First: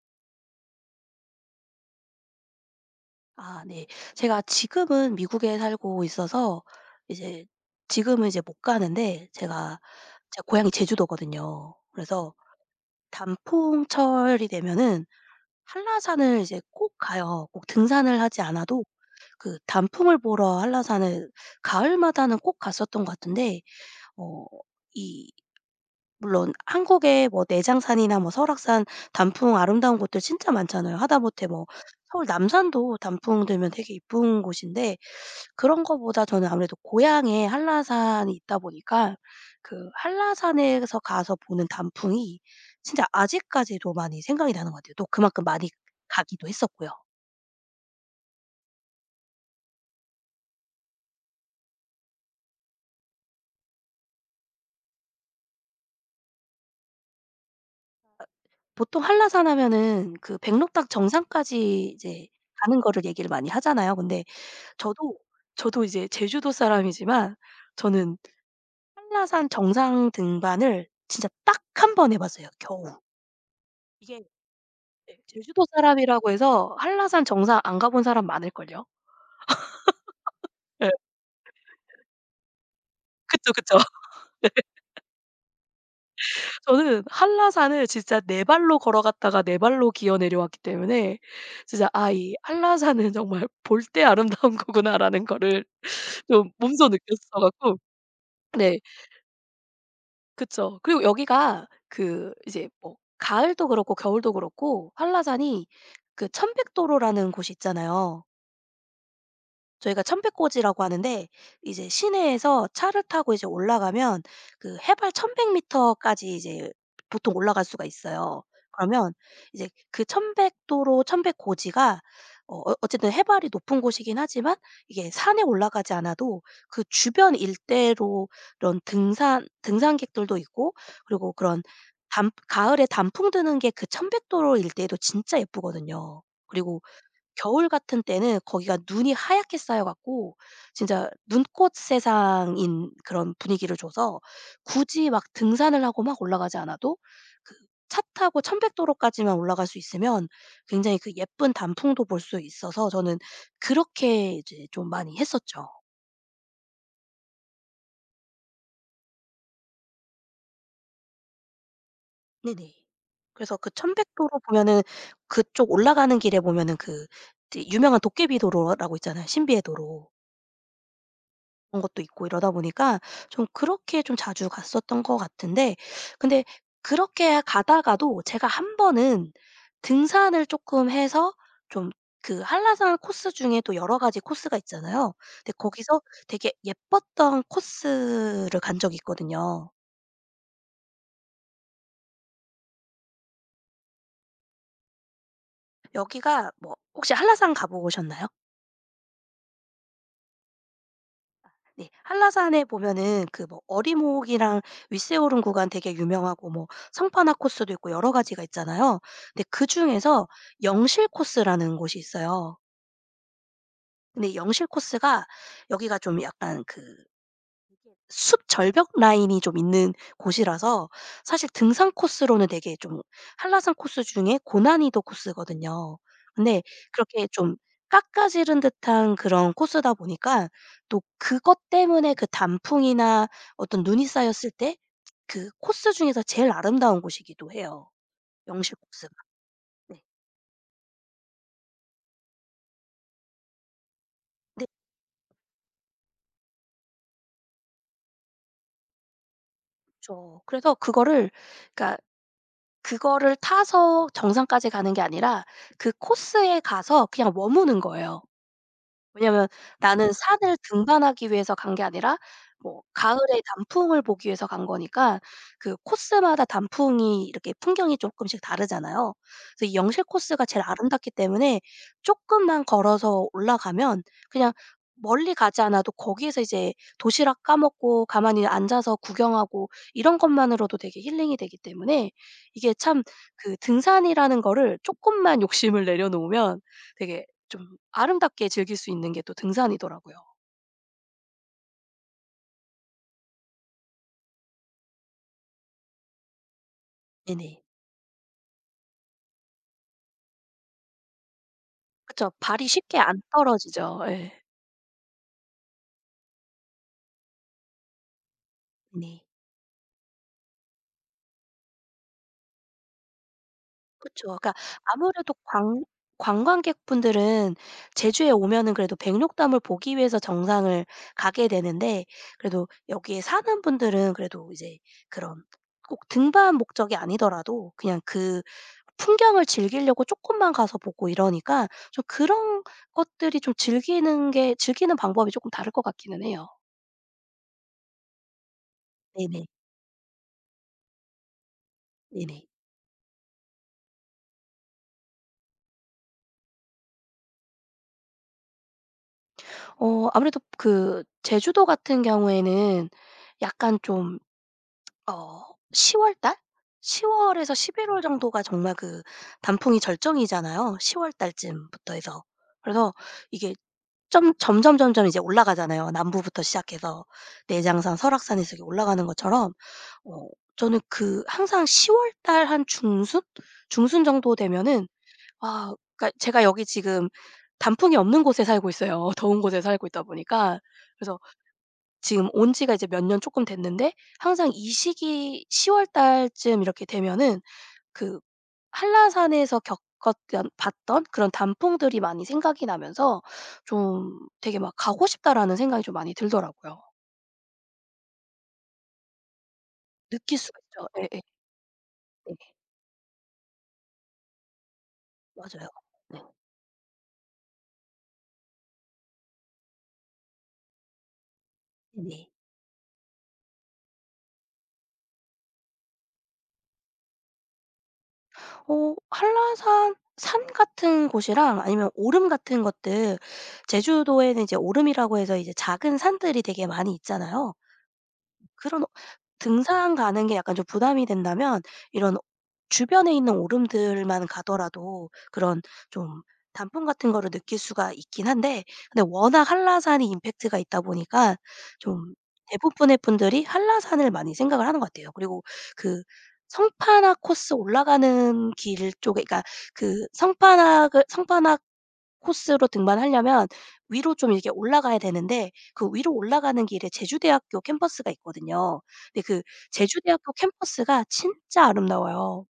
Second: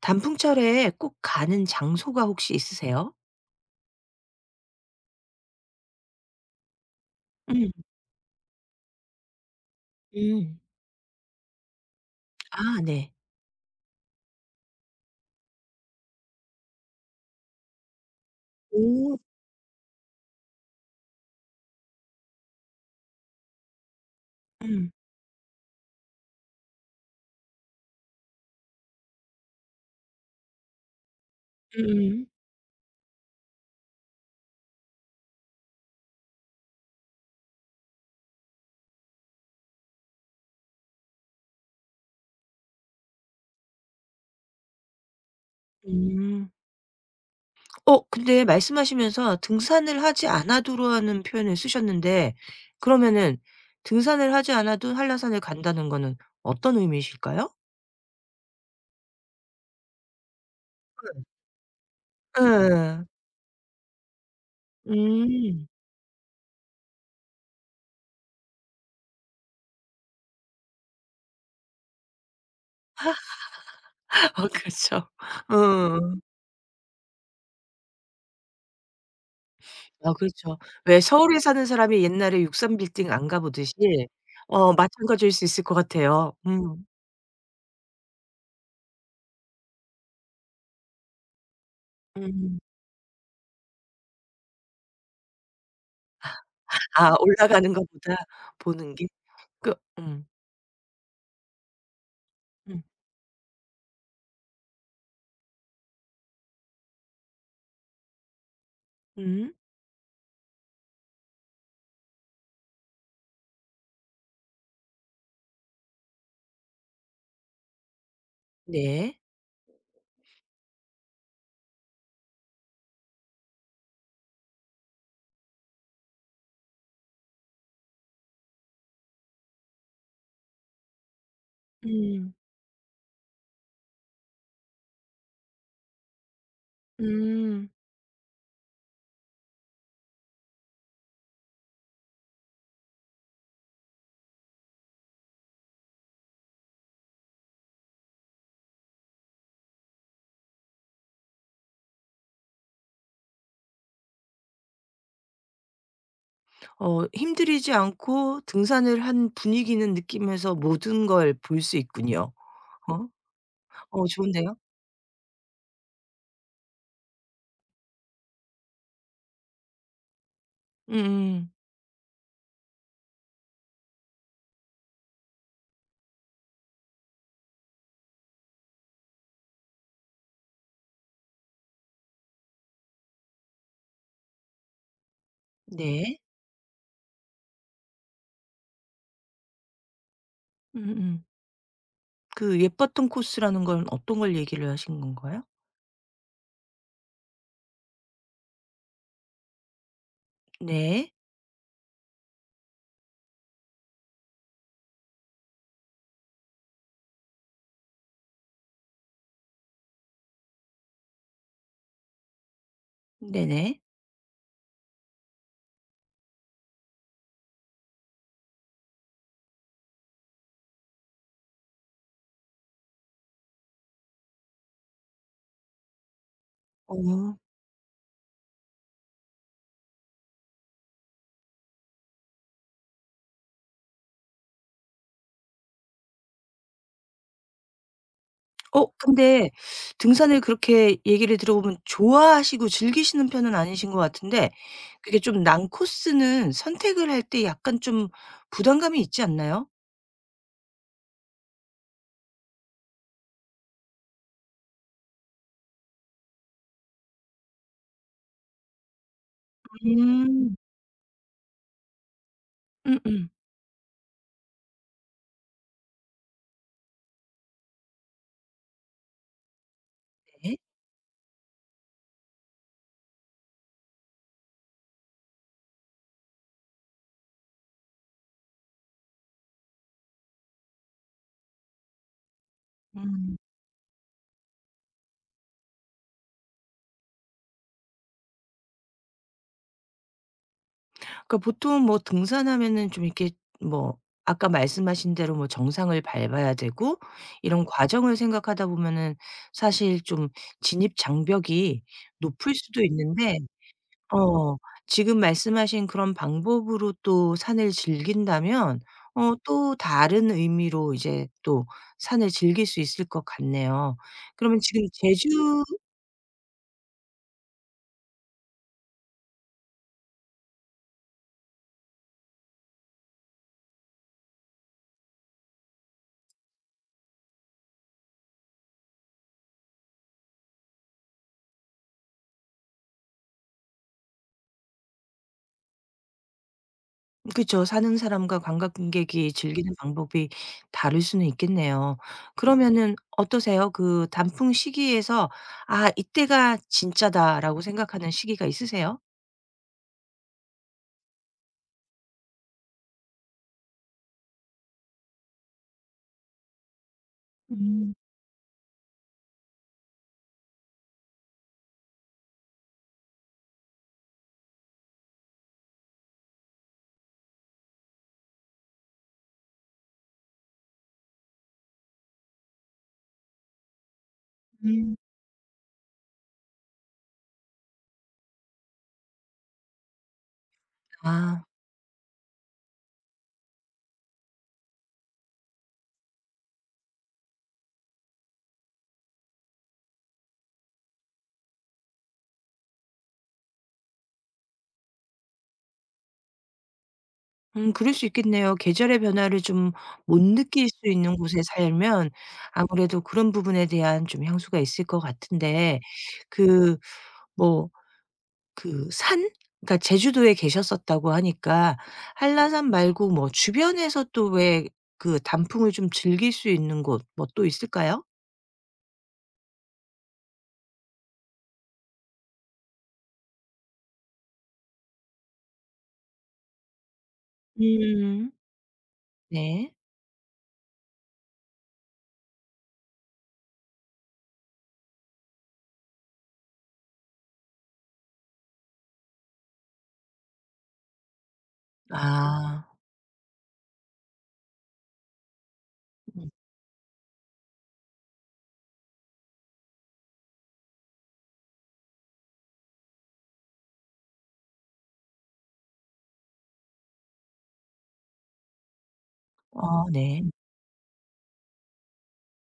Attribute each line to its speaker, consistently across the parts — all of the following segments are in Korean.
Speaker 1: 단풍철에 꼭 가는 장소가 혹시 있으세요?
Speaker 2: 아 네. 제가 지금은 미국에 살고 있어서 이제
Speaker 1: 음.
Speaker 2: 지금은 이제 못 가는데, 제가 제
Speaker 1: 음.
Speaker 2: 고향이 제주도거든요. 그래서
Speaker 1: 아, 네.
Speaker 2: 단풍철이 되면은 한라산을 이제 꼭 가요. 꼭 등산을 하지 않아도
Speaker 1: 오.
Speaker 2: 그 단풍을 보러 한라산을 가을마다는 꼭 갔었던 것 같은데, 어
Speaker 1: 음.
Speaker 2: 이 물론 한국에 뭐 내장산이나 뭐 설악산 단풍 아름다운 곳들 진짜 많잖아요. 하다못해 뭐 서울
Speaker 1: 음음.
Speaker 2: 남산도 단풍 들면 되게 이쁜 곳인데, 그런 거보다 저는 아무래도 고향에 한라산이 있다 보니까 그 한라산에서 가서 보는 단풍이 진짜 아직까지도 많이 생각이 나는 것 같아요. 또 그만큼 많이 가기도
Speaker 1: 음.
Speaker 2: 했었고요.
Speaker 1: 근데 말씀하시면서 등산을 하지 않아도라는 표현을 쓰셨는데 그러면은 등산을 하지 않아도 한라산을 간다는 거는 어떤 의미이실까요?
Speaker 2: 보통 한라산 하면은 그 백록당 정상까지 이제 가는 거를
Speaker 1: 예.
Speaker 2: 얘기를 많이 하잖아요. 근데 저도
Speaker 1: 음.
Speaker 2: 저도 이제 제주도 사람이지만, 저는 한라산 정상 등반을 진짜 딱 한 번 해 봤어요 겨우. 이게,
Speaker 1: 아, 그렇죠.
Speaker 2: 예. 제주도
Speaker 1: 어.
Speaker 2: 사람이라고 해서 한라산 정상 안 가본 사람 많을걸요?
Speaker 1: 아, 그렇죠.
Speaker 2: 예.
Speaker 1: 왜 서울에 사는 사람이 옛날에 육삼 빌딩 안 가
Speaker 2: 그쵸,
Speaker 1: 보듯이
Speaker 2: 그쵸. 네.
Speaker 1: 어 마찬가지일 수 있을 것 같아요. 음.
Speaker 2: 저는 한라산을 진짜 네 발로 걸어갔다가 네 발로 기어 내려왔기 때문에 진짜 '아 이
Speaker 1: 음.
Speaker 2: 한라산은 정말 볼 때 아름다운 거구나.'라는 거를 좀 몸소
Speaker 1: 아,
Speaker 2: 느꼈어
Speaker 1: 올라가는
Speaker 2: 갖고.
Speaker 1: 것보다
Speaker 2: 네.
Speaker 1: 보는 게 그.
Speaker 2: 그쵸. 그리고 여기가 그 이제
Speaker 1: 음.
Speaker 2: 뭐 가을도 그렇고 겨울도 그렇고 한라산이 그 천백도로라는 곳이 있잖아요.
Speaker 1: 음.
Speaker 2: 저희가 천백고지라고 하는데, 이제 시내에서 차를 타고 이제 올라가면 그 해발 천백미터 까지 이제 보통 올라갈 수가 있어요. 그러면
Speaker 1: 네.
Speaker 2: 이제 그 천백도로 천백고지가 어쨌든 해발이 높은 곳이긴 하지만 이게 산에 올라가지 않아도 그 주변 일대로 이런 등산객들도 있고, 그리고 그런, 단
Speaker 1: 음.
Speaker 2: 가을에 단풍 드는 게 그 천백도로 일대도 진짜 예쁘거든요. 그리고 겨울
Speaker 1: 음.
Speaker 2: 같은 때는 거기가 눈이 하얗게 쌓여 갖고 진짜 눈꽃 세상인 그런 분위기를 줘서 굳이 막 등산을 하고 막 올라가지 않아도 그 차 타고 천백도로까지만 올라갈 수 있으면 굉장히 그 예쁜 단풍도 볼 수 있어서 저는 그렇게 이제 좀 많이 했었죠.
Speaker 1: 힘들이지 않고 등산을 한 분위기는 느끼면서 모든 걸 볼 수 있군요.
Speaker 2: 네네.
Speaker 1: 어?
Speaker 2: 그래서 그
Speaker 1: 어,
Speaker 2: 천백도로
Speaker 1: 좋은데요?
Speaker 2: 보면은 그쪽 올라가는 길에 보면은 그 이제 유명한 도깨비 도로라고 있잖아요, 신비의 도로.
Speaker 1: 음음.
Speaker 2: 그런 것도 있고 이러다 보니까 좀 그렇게 좀 자주 갔었던 것 같은데, 근데 그렇게 가다가도 제가 한 번은 등산을 쪼끔 해서 좀, 그 한라산 코스 중에 또 여러 가지 코스가 있잖아요. 근데 거기서
Speaker 1: 네.
Speaker 2: 되게 예뻤던 코스를 간 적이 있거든요.
Speaker 1: 음음. 그 예뻤던 코스라는 건 어떤 걸 얘기를 하시는 건가요?
Speaker 2: 여기가 뭐 혹시 한라산 가 보셨나요?
Speaker 1: 네.
Speaker 2: 네. 한라산에 보면은 그 뭐 어리목이랑 윗세오름 구간 되게 유명하고, 뭐 성판화 코스도 있고 여러 가지가 있잖아요. 근데 그중에서 영실 코스라는 곳이 있어요.
Speaker 1: 네네.
Speaker 2: 근데 영실 코스가 여기가 좀 약간 그 숲 절벽 라인이 좀 있는 곳이라서 사실 등산 코스로는 되게 좀, 한라산 코스 중에 고난이도 코스거든요. 근데 그렇게
Speaker 1: 어.
Speaker 2: 좀 깎아지른 듯한 그런 코스다 보니까 또 그것 때문에 그 단풍이나 어떤 눈이 쌓였을 때 그 코스 중에서 제일 아름다운 곳이기도 해요, 영실 코스가.
Speaker 1: 근데
Speaker 2: 네.
Speaker 1: 등산을 그렇게 얘기를 들어보면 좋아하시고 즐기시는 편은 아니신 것 같은데
Speaker 2: 네
Speaker 1: 그게 좀 난 코스는 선택을 할 때 약간 좀 부담감이 있지 않나요?
Speaker 2: 그 그래서 그거를 그러니까 그거를 타서 정상까지 가는 게 아니라 그 코스에 가서 그냥 머무는 거예요. 왜냐면 나는
Speaker 1: 음.
Speaker 2: 산을 등반하기 위해서 간 게 아니라 뭐
Speaker 1: 음음.
Speaker 2: 가을에 단풍을 보기 위해서 간 거니까 그 코스마다 단풍이 이렇게 풍경이 쪼끔씩 다르잖아요. 그래서 이 영실 코스가
Speaker 1: 네.
Speaker 2: 제일 아름답기 때문에 쪼끔만 걸어서 올라가면 그냥 멀리 가지 않아도 거기에서 이제 도시락 까먹고 가만히 앉아서 구경하고 이런 것만으로도 되게 힐링이 되기 때문에, 이게 참
Speaker 1: 음.
Speaker 2: 그 등산이라는 거를 쪼끔만 욕심을 내려놓으면 되게 좀 아름답게 즐길 수 있는 게 또 등산이더라고요.
Speaker 1: 그러니까 보통 뭐 등산하면은 좀 이렇게 뭐 아까 말씀하신 대로 뭐 정상을 밟아야 되고
Speaker 2: 네네.
Speaker 1: 이런 과정을 생각하다 보면은 사실 좀 진입 장벽이
Speaker 2: 그쵸.
Speaker 1: 높을
Speaker 2: 발이
Speaker 1: 수도
Speaker 2: 쉽게 안
Speaker 1: 있는데
Speaker 2: 떨어지죠. 예.
Speaker 1: 어. 지금 말씀하신 그런 방법으로 또 산을 즐긴다면
Speaker 2: 네.
Speaker 1: 어 또 다른 의미로 이제 또 산을 즐길 수 있을 것 같네요.
Speaker 2: 그쵸. 그러니까
Speaker 1: 그러면 지금
Speaker 2: 아무래도
Speaker 1: 제주.
Speaker 2: 관 관광객분들은 제주에 오면은 그래도 백록담을 보기 위해서 정상을 가게 되는데, 그래도 여기에 사는 분들은 그래도 이제 그런 꼭 등반 목적이 아니더라도 그냥 그 풍경을 즐기려고 쪼끔만 가서 보고 이러니까, 좀 그런 것들이 좀 즐기는 방법이 쪼끔 다를 것 같기는 해요.
Speaker 1: 그쵸. 사는 사람과 관광객이
Speaker 2: 네네.
Speaker 1: 즐기는 방법이 다를 수는 있겠네요.
Speaker 2: 네네.
Speaker 1: 그러면은 어떠세요? 그 단풍 시기에서 '아, 이때가 진짜다.'라고 생각하는 시기가 있으세요?
Speaker 2: 아무래도 그 제주도 같은 경우에는 약간 좀, 어 10 월달? 10 월에서 11월 정도가 정말 그 단풍이 절정이잖아요. 10 월달쯤부터 해서. 그래서 이게 점 점점 점점 이제 올라가잖아요. 남부부터 시작해서 내장산, 설악산에서 이렇게 올라가는 것처럼, 어 저는 그 항상 10 월달 한 중순? 중순 정도 되면은,
Speaker 1: 음.
Speaker 2: 아 그러니까 제가 여기 지금 단풍이 없는 곳에 살고 있어요. 더운 곳에 살고 있다 보니까. 그래서
Speaker 1: 아.
Speaker 2: 지금 온 지가 이제 몇 년 쪼끔 됐는데 항상 이 시기 10월 달쯤 이렇게 되면은 그 한라산에서 겪었던 봤던 그런 단풍들이 많이 생각이 나면서 좀 되게 막 '가고 싶다.'라는 생각이 좀 많이 들더라고요.
Speaker 1: 음, 그럴 수 있겠네요. 계절의 변화를 좀 못
Speaker 2: 느낄 수가
Speaker 1: 느낄 수
Speaker 2: 있죠.
Speaker 1: 있는
Speaker 2: 예예.
Speaker 1: 곳에 살면
Speaker 2: 네.
Speaker 1: 아무래도 그런 부분에 대한 좀 향수가 있을 것
Speaker 2: 맞아요.
Speaker 1: 같은데
Speaker 2: 네.
Speaker 1: 그, 뭐, 그 산, 그러니까 제주도에 계셨었다고 하니까
Speaker 2: 네네.
Speaker 1: 한라산 말고 뭐 주변에서 또 왜 그 단풍을 좀 즐길 수 있는 곳 뭐 또 있을까요?
Speaker 2: 한라산 산 같은 곳이랑, 아니면 오름 같은 것들, 제주도에는 이제 오름이라고 해서 이제 작은 산들이 되게 많이 있잖아요.
Speaker 1: 음.
Speaker 2: 그런,
Speaker 1: 네.
Speaker 2: 등산 가는 게 약간 좀 부담이 된다면 이런 주변에 있는 오름들만 가더라도 그런 좀 단풍 같은 거를 느낄 수가 있긴 한데, 근데 워낙 한라산이 임팩트가 있다 보니까 좀
Speaker 1: 아.
Speaker 2: 대부분의 분들이 한라산을 많이 생각을 하는 것 같아요. 그리고 그
Speaker 1: 음.
Speaker 2: 성판악 코스 올라가는 길 쪽에, 그러니까 그 성판악 코스로 등반하려면 위로 좀 이렇게 올라가야 되는데 그 위로 올라가는 길에 제주대학교 캠퍼스가 있거든요. 근데 그
Speaker 1: 어, 네.
Speaker 2: 제주대학교 캠퍼스가 진짜 아름다워요.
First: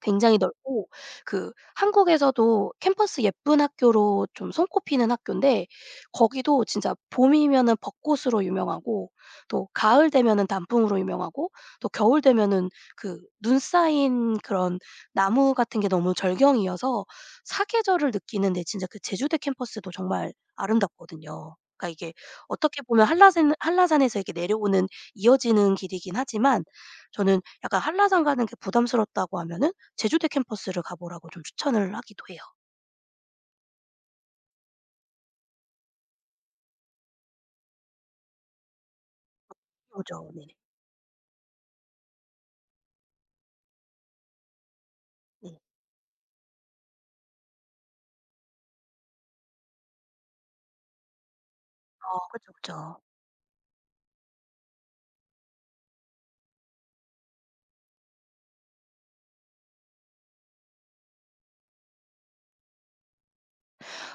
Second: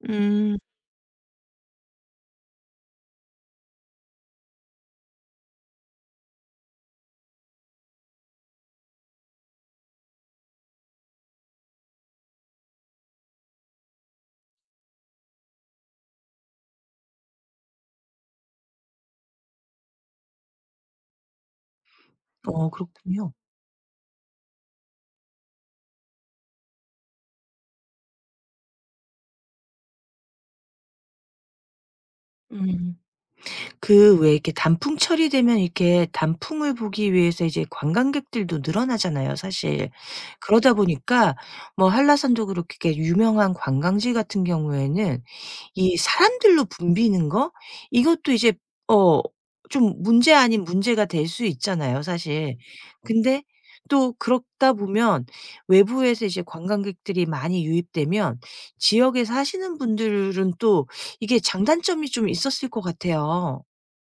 Speaker 2: 굉장히
Speaker 1: 음.
Speaker 2: 넓고 그 한국에서도 캠퍼스 예쁜 학교로 좀 손꼽히는 학교인데 거기도 진짜 봄이면은 벚꽃으로 유명하고 또 가을 되면은 단풍으로 유명하고 또 겨울 되면은 그 눈 쌓인 그런 나무 같은 게 너무 절경이어서, 사계절을 느끼는데 진짜 그 제주대 캠퍼스도 정말 아름답거든요. 그러니까 이게
Speaker 1: 어,
Speaker 2: 어떻게 보면
Speaker 1: 그렇군요.
Speaker 2: 한라산에서 이렇게 내려오는 이어지는 길이긴 하지만 저는 약간 한라산 가는 게 부담스럽다고 하면은 제주대 캠퍼스를 가 보라고 좀 추천을 하기도 해요.
Speaker 1: 음. 그 왜 이렇게 단풍철이 되면 이렇게 단풍을 보기 위해서 이제 관광객들도 늘어나잖아요, 사실.
Speaker 2: 그죠. 네네.
Speaker 1: 그러다 보니까 뭐 한라산도 그렇게 이렇게 유명한 관광지 같은 경우에는
Speaker 2: 네.
Speaker 1: 이 사람들로 붐비는 거 이것도 이제 어 좀 문제 아닌 문제가 될 수 있잖아요,
Speaker 2: 그쵸,
Speaker 1: 사실.
Speaker 2: 그쵸.
Speaker 1: 근데 또 그렇다 보면 외부에서 이제 관광객들이 많이 유입되면 지역에 사시는 분들은 또 이게 장단점이 좀 있었을 것 같아요.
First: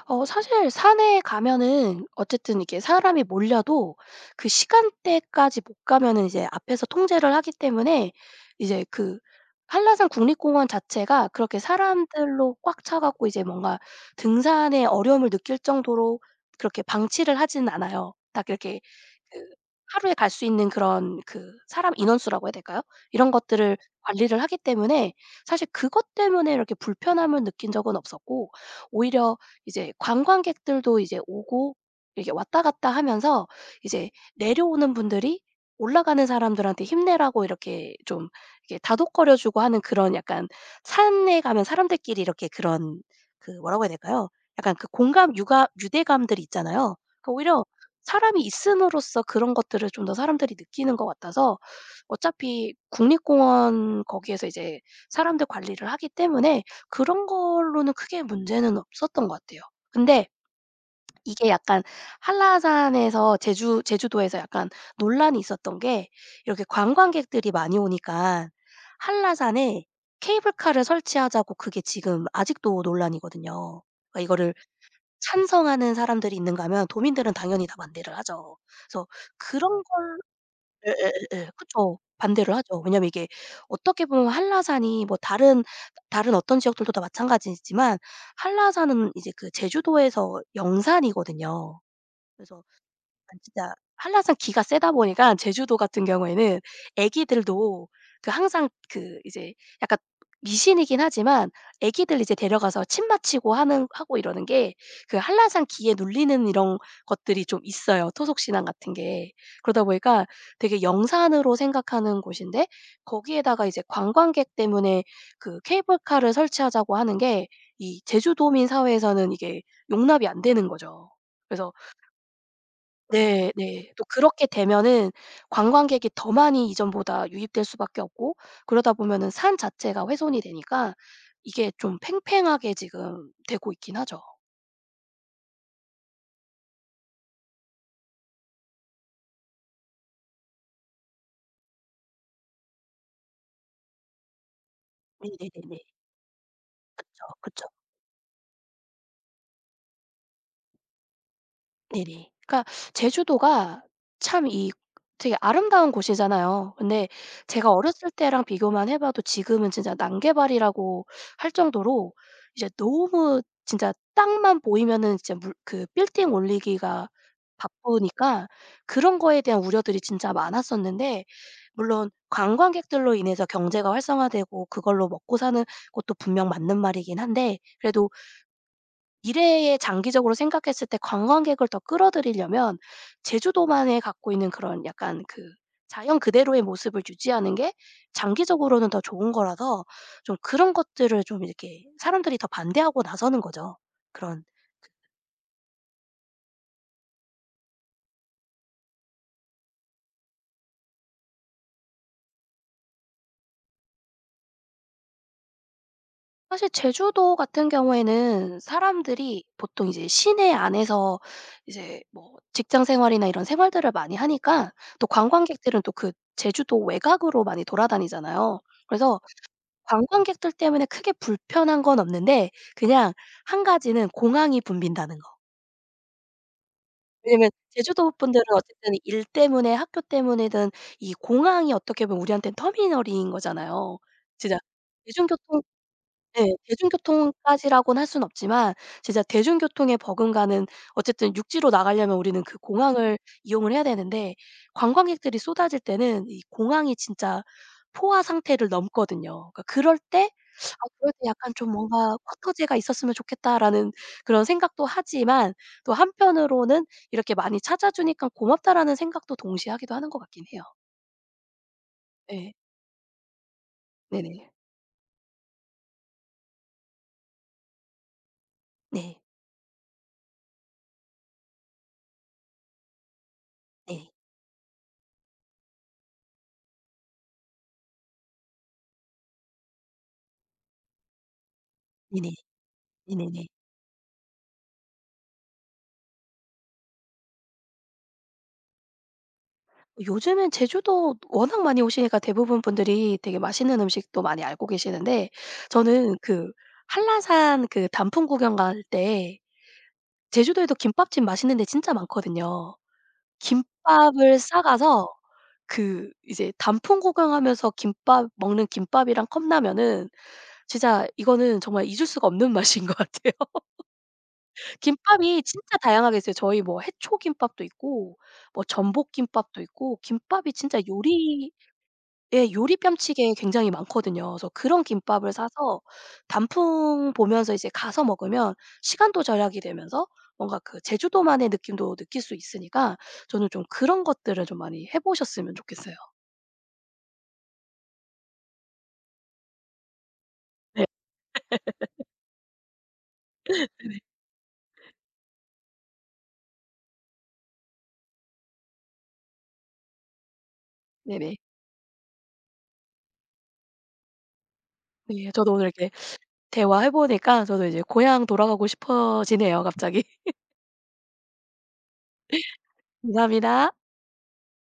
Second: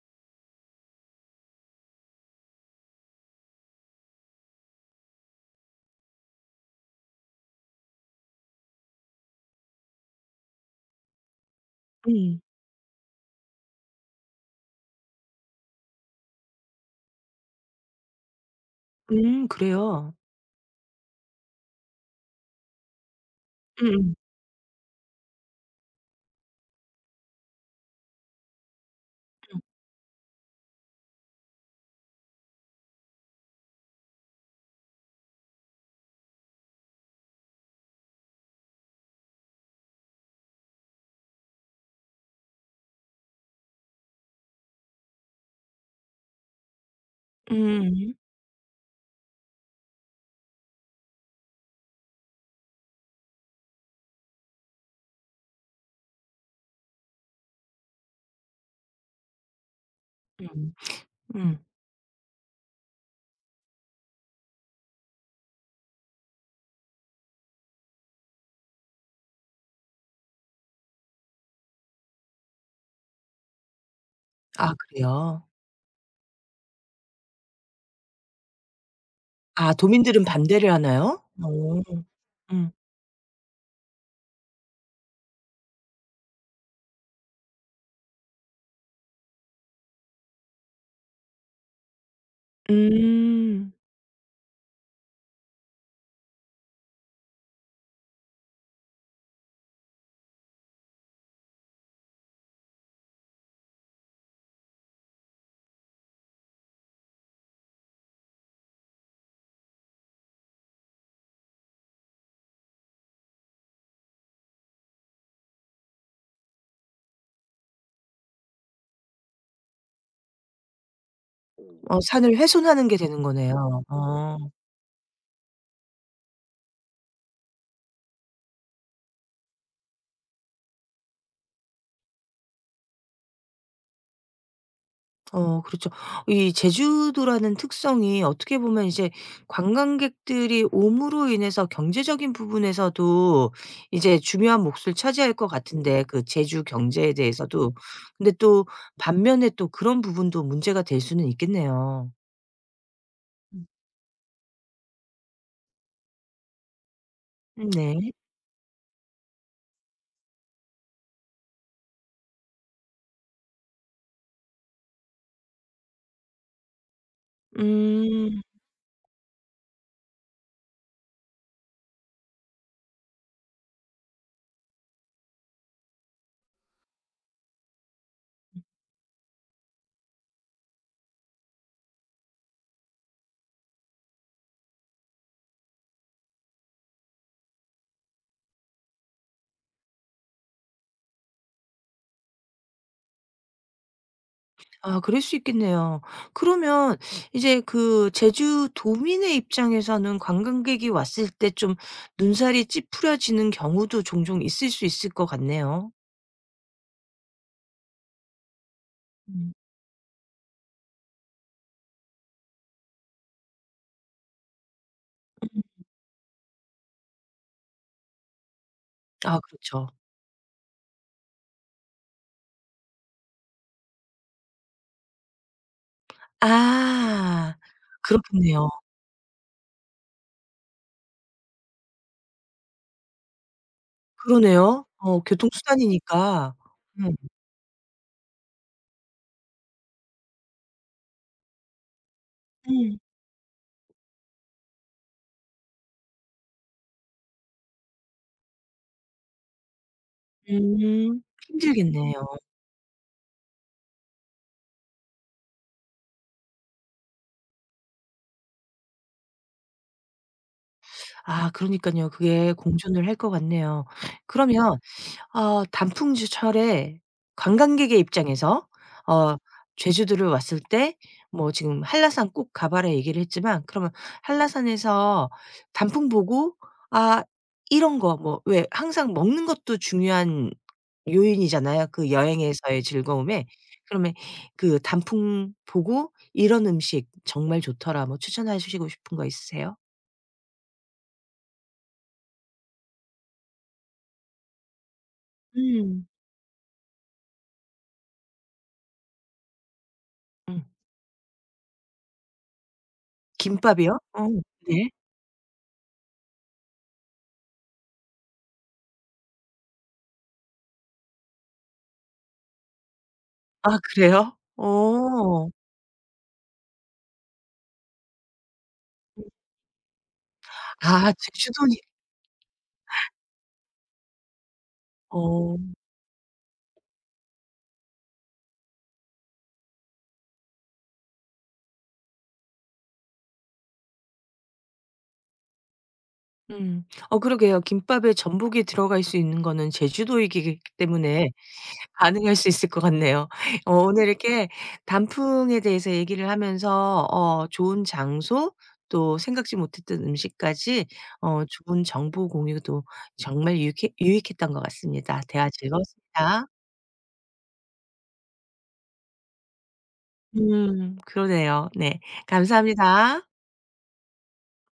Speaker 2: 사실 산에 가면은 어쨌든 이렇게 사람이 몰려도 그 시간대까지 못 가면은 이제 앞에서 통제를 하기 때문에, 이제 그 한라산 국립공원 자체가 그렇게
Speaker 1: 응
Speaker 2: 사람들로 꽉 차 갖고 이제 뭔가 등산에 어려움을 느낄 정도로 그렇게 방치를 하지는 않아요. 딱 이렇게, 그
Speaker 1: 그래요?
Speaker 2: 하루에 갈 수 있는 그런 그 사람 인원수라고 해야 될까요? 이런 것들을
Speaker 1: 음음.
Speaker 2: 관리를 하기 때문에 사실 그것 때문에 이렇게 불편함을 느낀 적은 없었고, 오히려
Speaker 1: 음.
Speaker 2: 이제 관광객들도 이제 오고 이렇게 왔다 갔다 하면서 이제 내려오는 분들이 올라가는 사람들한테 힘내라고 이렇게 좀 이렇게 다독거려 주고 하는, 그런 약간 산에 가면 사람들끼리 이렇게 그런 그 뭐라고 해야 될까요? 약간 그 공감, 유가 유대감들이 있잖아요. 그러니까 오히려
Speaker 1: 음.
Speaker 2: 사람이 있음으로써 그런 것들을 좀 더 사람들이 느끼는 것 같아서, 어차피 국립공원 거기에서 이제 사람들 관리를 하기 때문에 그런 걸로는 크게 문제는 없었던 것 같아요. 근데
Speaker 1: 음.
Speaker 2: 이게
Speaker 1: 음.
Speaker 2: 약간 한라산에서, 제주도에서 약간 논란이 있었던 게, 이렇게 관광객들이 많이 오니까 한라산에 케이블카를 설치하자고, 그게 지금 아직도 논란이거든요. 그러니까 이거를
Speaker 1: 아, 그래요?
Speaker 2: 찬성하는 사람들이 있는가 하면 도민들은 당연히 다 반대를 하죠. 그래서 그런
Speaker 1: 아,
Speaker 2: 걸.
Speaker 1: 도민들은 반대를 하나요? 어.
Speaker 2: 예예예예. 그쵸. 반대를
Speaker 1: 음.
Speaker 2: 하죠. 왜냐면 이게 어떻게 보면 한라산이, 뭐 다른 어떤 지역들도 다 마찬가지지만 한라산은 이제 그 제주도에서 영산이거든요. 그래서 아
Speaker 1: 음.
Speaker 2: 진짜 한라산 기가 세다 보니까 제주도 같은 경우에는 애기들도 그 항상 그 이제 약간 미신이긴 하지만 애기들 이제 데려가서 침 맞히고 하는 하고 이러는 게 그 한라산 기에 눌리는 이런 것들이 좀 있어요, 토속 신앙 같은 게. 그러다 보니까 되게 영산으로 생각하는 곳인데 거기에다가 이제 관광객 때문에 그 케이블카를 설치하자고 하는 게 이 제주도민 사회에서는 이게 용납이 안 되는 거죠. 그래서.
Speaker 1: 어, 산을 훼손하는 게 되는
Speaker 2: 네
Speaker 1: 거네요.
Speaker 2: 네. 또
Speaker 1: 어.
Speaker 2: 그렇게 되면은 관광객이 더 많이 이전보다 유입될 수밖에 없고 그러다 보면은 산 자체가 훼손이 되니까 이게 좀 팽팽하게 지금 되고 있긴 하죠.
Speaker 1: 어, 그렇죠. 이 제주도라는 특성이 어떻게 보면 이제 관광객들이 옴으로 인해서 경제적인 부분에서도 이제 중요한 몫을 차지할 것
Speaker 2: 네네네네.
Speaker 1: 같은데 그 제주 경제에
Speaker 2: 그쵸, 그쵸.
Speaker 1: 대해서도. 근데 또 반면에 또 그런 부분도 문제가 될 수는 있겠네요.
Speaker 2: 네네. 그러니까
Speaker 1: 음.
Speaker 2: 제주도가 참 이 되게 아름다운 곳이잖아요. 근데 제가
Speaker 1: 음, 네.
Speaker 2: 어렸을 때랑 비교만 해 봐도 지금은 진짜 난개발이라고 할 정도로 이제 너무, 진짜 땅만 보이면은 진짜 물 그 빌딩 올리기가
Speaker 1: 음.
Speaker 2: 바쁘니까 그런 거에 대한 우려들이 진짜 많았었는데, 물론 관광객들로 인해서 경제가 활성화되고 그걸로 먹고 사는 것도 분명 맞는 말이긴 한데, 그래도 미래에 장기적으로 생각했을 때 관광객을 더 끌어들이려면 제주도만에 갖고 있는 그런 약간 그 자연 그대로의 모습을 유지하는 게 장기적으로는 더 좋은 거라서 좀 그런 것들을 좀 이렇게 사람들이 더 반대하고 나서는 거죠. 그런.
Speaker 1: 아, 그럴 수 있겠네요. 그러면 이제 그 제주도민의 입장에서는 관광객이 왔을 때 좀 눈살이 찌푸려지는 경우도 종종 있을 수 있을 것 같네요.
Speaker 2: 사실 제주도 같은 경우에는 사람들이
Speaker 1: 음.
Speaker 2: 보통 이제 시내 안에서 이제 뭐 직장 생활이나 이런 생활들을 많이 하니까 또
Speaker 1: 음.
Speaker 2: 관광객들은 또 그 제주도 외곽으로 많이 돌아다니잖아요. 그래서
Speaker 1: 아, 그렇죠.
Speaker 2: 관광객들 때문에 크게 불편한 건 없는데 그냥 한 가지는 공항이 붐빈다는 거. 왜냐면
Speaker 1: 아,
Speaker 2: 제주도 분들은
Speaker 1: 그렇겠네요.
Speaker 2: 어쨌든 일 때문에 학교 때문이든 이 공항이 어떻게 보면 우리한테는 터미널인 거잖아요. 진짜
Speaker 1: 그러네요. 어,
Speaker 2: 대중교통. 네.
Speaker 1: 교통수단이니까. 음.
Speaker 2: 대중교통까지라고는 할 수는 없지만 진짜 대중교통에 버금가는, 어쨌든 육지로 나가려면 우리는 그
Speaker 1: 음.
Speaker 2: 공항을 이용을 해야 되는데 관광객들이 쏟아질 때는 이 공항이 진짜 포화 상태를 넘거든요. 그러니까 그럴 때 '아 그럴
Speaker 1: 음.
Speaker 2: 때 약간 좀 뭔가
Speaker 1: 힘들겠네요.
Speaker 2: 쿼터제가 있었으면 좋겠다.'라는 그런 생각도 하지만 또 한편으로는 이렇게 많이 찾아주니까 '고맙다.'라는 생각도 동시에 하기도 하는 것 같긴 해요.
Speaker 1: 아, 그러니까요,
Speaker 2: 예.
Speaker 1: 그게 공존을 할 것 같네요.
Speaker 2: 네네.
Speaker 1: 그러면 아 단풍지철에 관광객의 입장에서
Speaker 2: 네.
Speaker 1: 어 제주도를 왔을 때 뭐 지금 한라산 꼭 가 봐라 얘기를 했지만 그러면
Speaker 2: 네.
Speaker 1: 한라산에서 단풍 보고 아 이런 거 뭐 왜 항상 먹는 것도 중요한 요인이잖아요, 그
Speaker 2: 네네.
Speaker 1: 여행에서의 즐거움에.
Speaker 2: 네네네.
Speaker 1: 그러면 그 단풍 보고 '이런 음식 정말 좋더라.' 뭐 추천해 주시고 싶은 거 있으세요?
Speaker 2: 요즘엔 제주도 워낙 많이 오시니까 대부분 분들이 되게 맛있는 음식도 많이 알고 계시는데,
Speaker 1: 음.
Speaker 2: 저는 그 한라산 그 단풍 구경 갈 때,
Speaker 1: 음.
Speaker 2: 제주도에도 김밥집 맛있는 데 진짜 많거든요.
Speaker 1: 김밥이요? 어,
Speaker 2: 김밥을
Speaker 1: 네.
Speaker 2: 싸가서 그 이제 단풍 구경하면서 김밥 먹는, 김밥이랑 컵라면은 진짜 이거는 정말 잊을 수가 없는 맛인 것 같아요.
Speaker 1: 아, 그래요?
Speaker 2: 김밥이
Speaker 1: 어.
Speaker 2: 진짜 다양하게 있어요. 저희 뭐 해초김밥도 있고 뭐 전복김밥도 있고 김밥이 진짜
Speaker 1: 아,
Speaker 2: 요리.
Speaker 1: 제주도니.
Speaker 2: 예. 요리 뺨치게 굉장히 많거든요. 그래서 그런 김밥을
Speaker 1: 어.
Speaker 2: 사서 단풍 보면서 이제 가서 먹으면 시간도 절약이 되면서 뭔가 그 제주도만의 느낌도 느낄 수 있으니까 저는 좀 그런 것들을 좀 많이 해 보셨으면 좋겠어요.
Speaker 1: 음. 어, 그러게요. 김밥에 전복이 들어갈 수 있는 거는 제주도이기
Speaker 2: 네.
Speaker 1: 때문에 가능할 수 있을 것 같네요. 어 오늘 이렇게 단풍에 대해서 얘기를 하면서 어 좋은 장소 또 생각지 못했던 음식까지
Speaker 2: 네네.
Speaker 1: 어 좋은 정보 공유도 정말 유익해 유익했던 것 같습니다.
Speaker 2: 네.
Speaker 1: 대화
Speaker 2: 저도 오늘 이렇게
Speaker 1: 즐거웠습니다.
Speaker 2: 대화해 보니까 저도 이제 고향 돌아가고 싶어지네요 갑자기.
Speaker 1: 음, 그러네요. 네. 감사합니다.
Speaker 2: 감사합니다.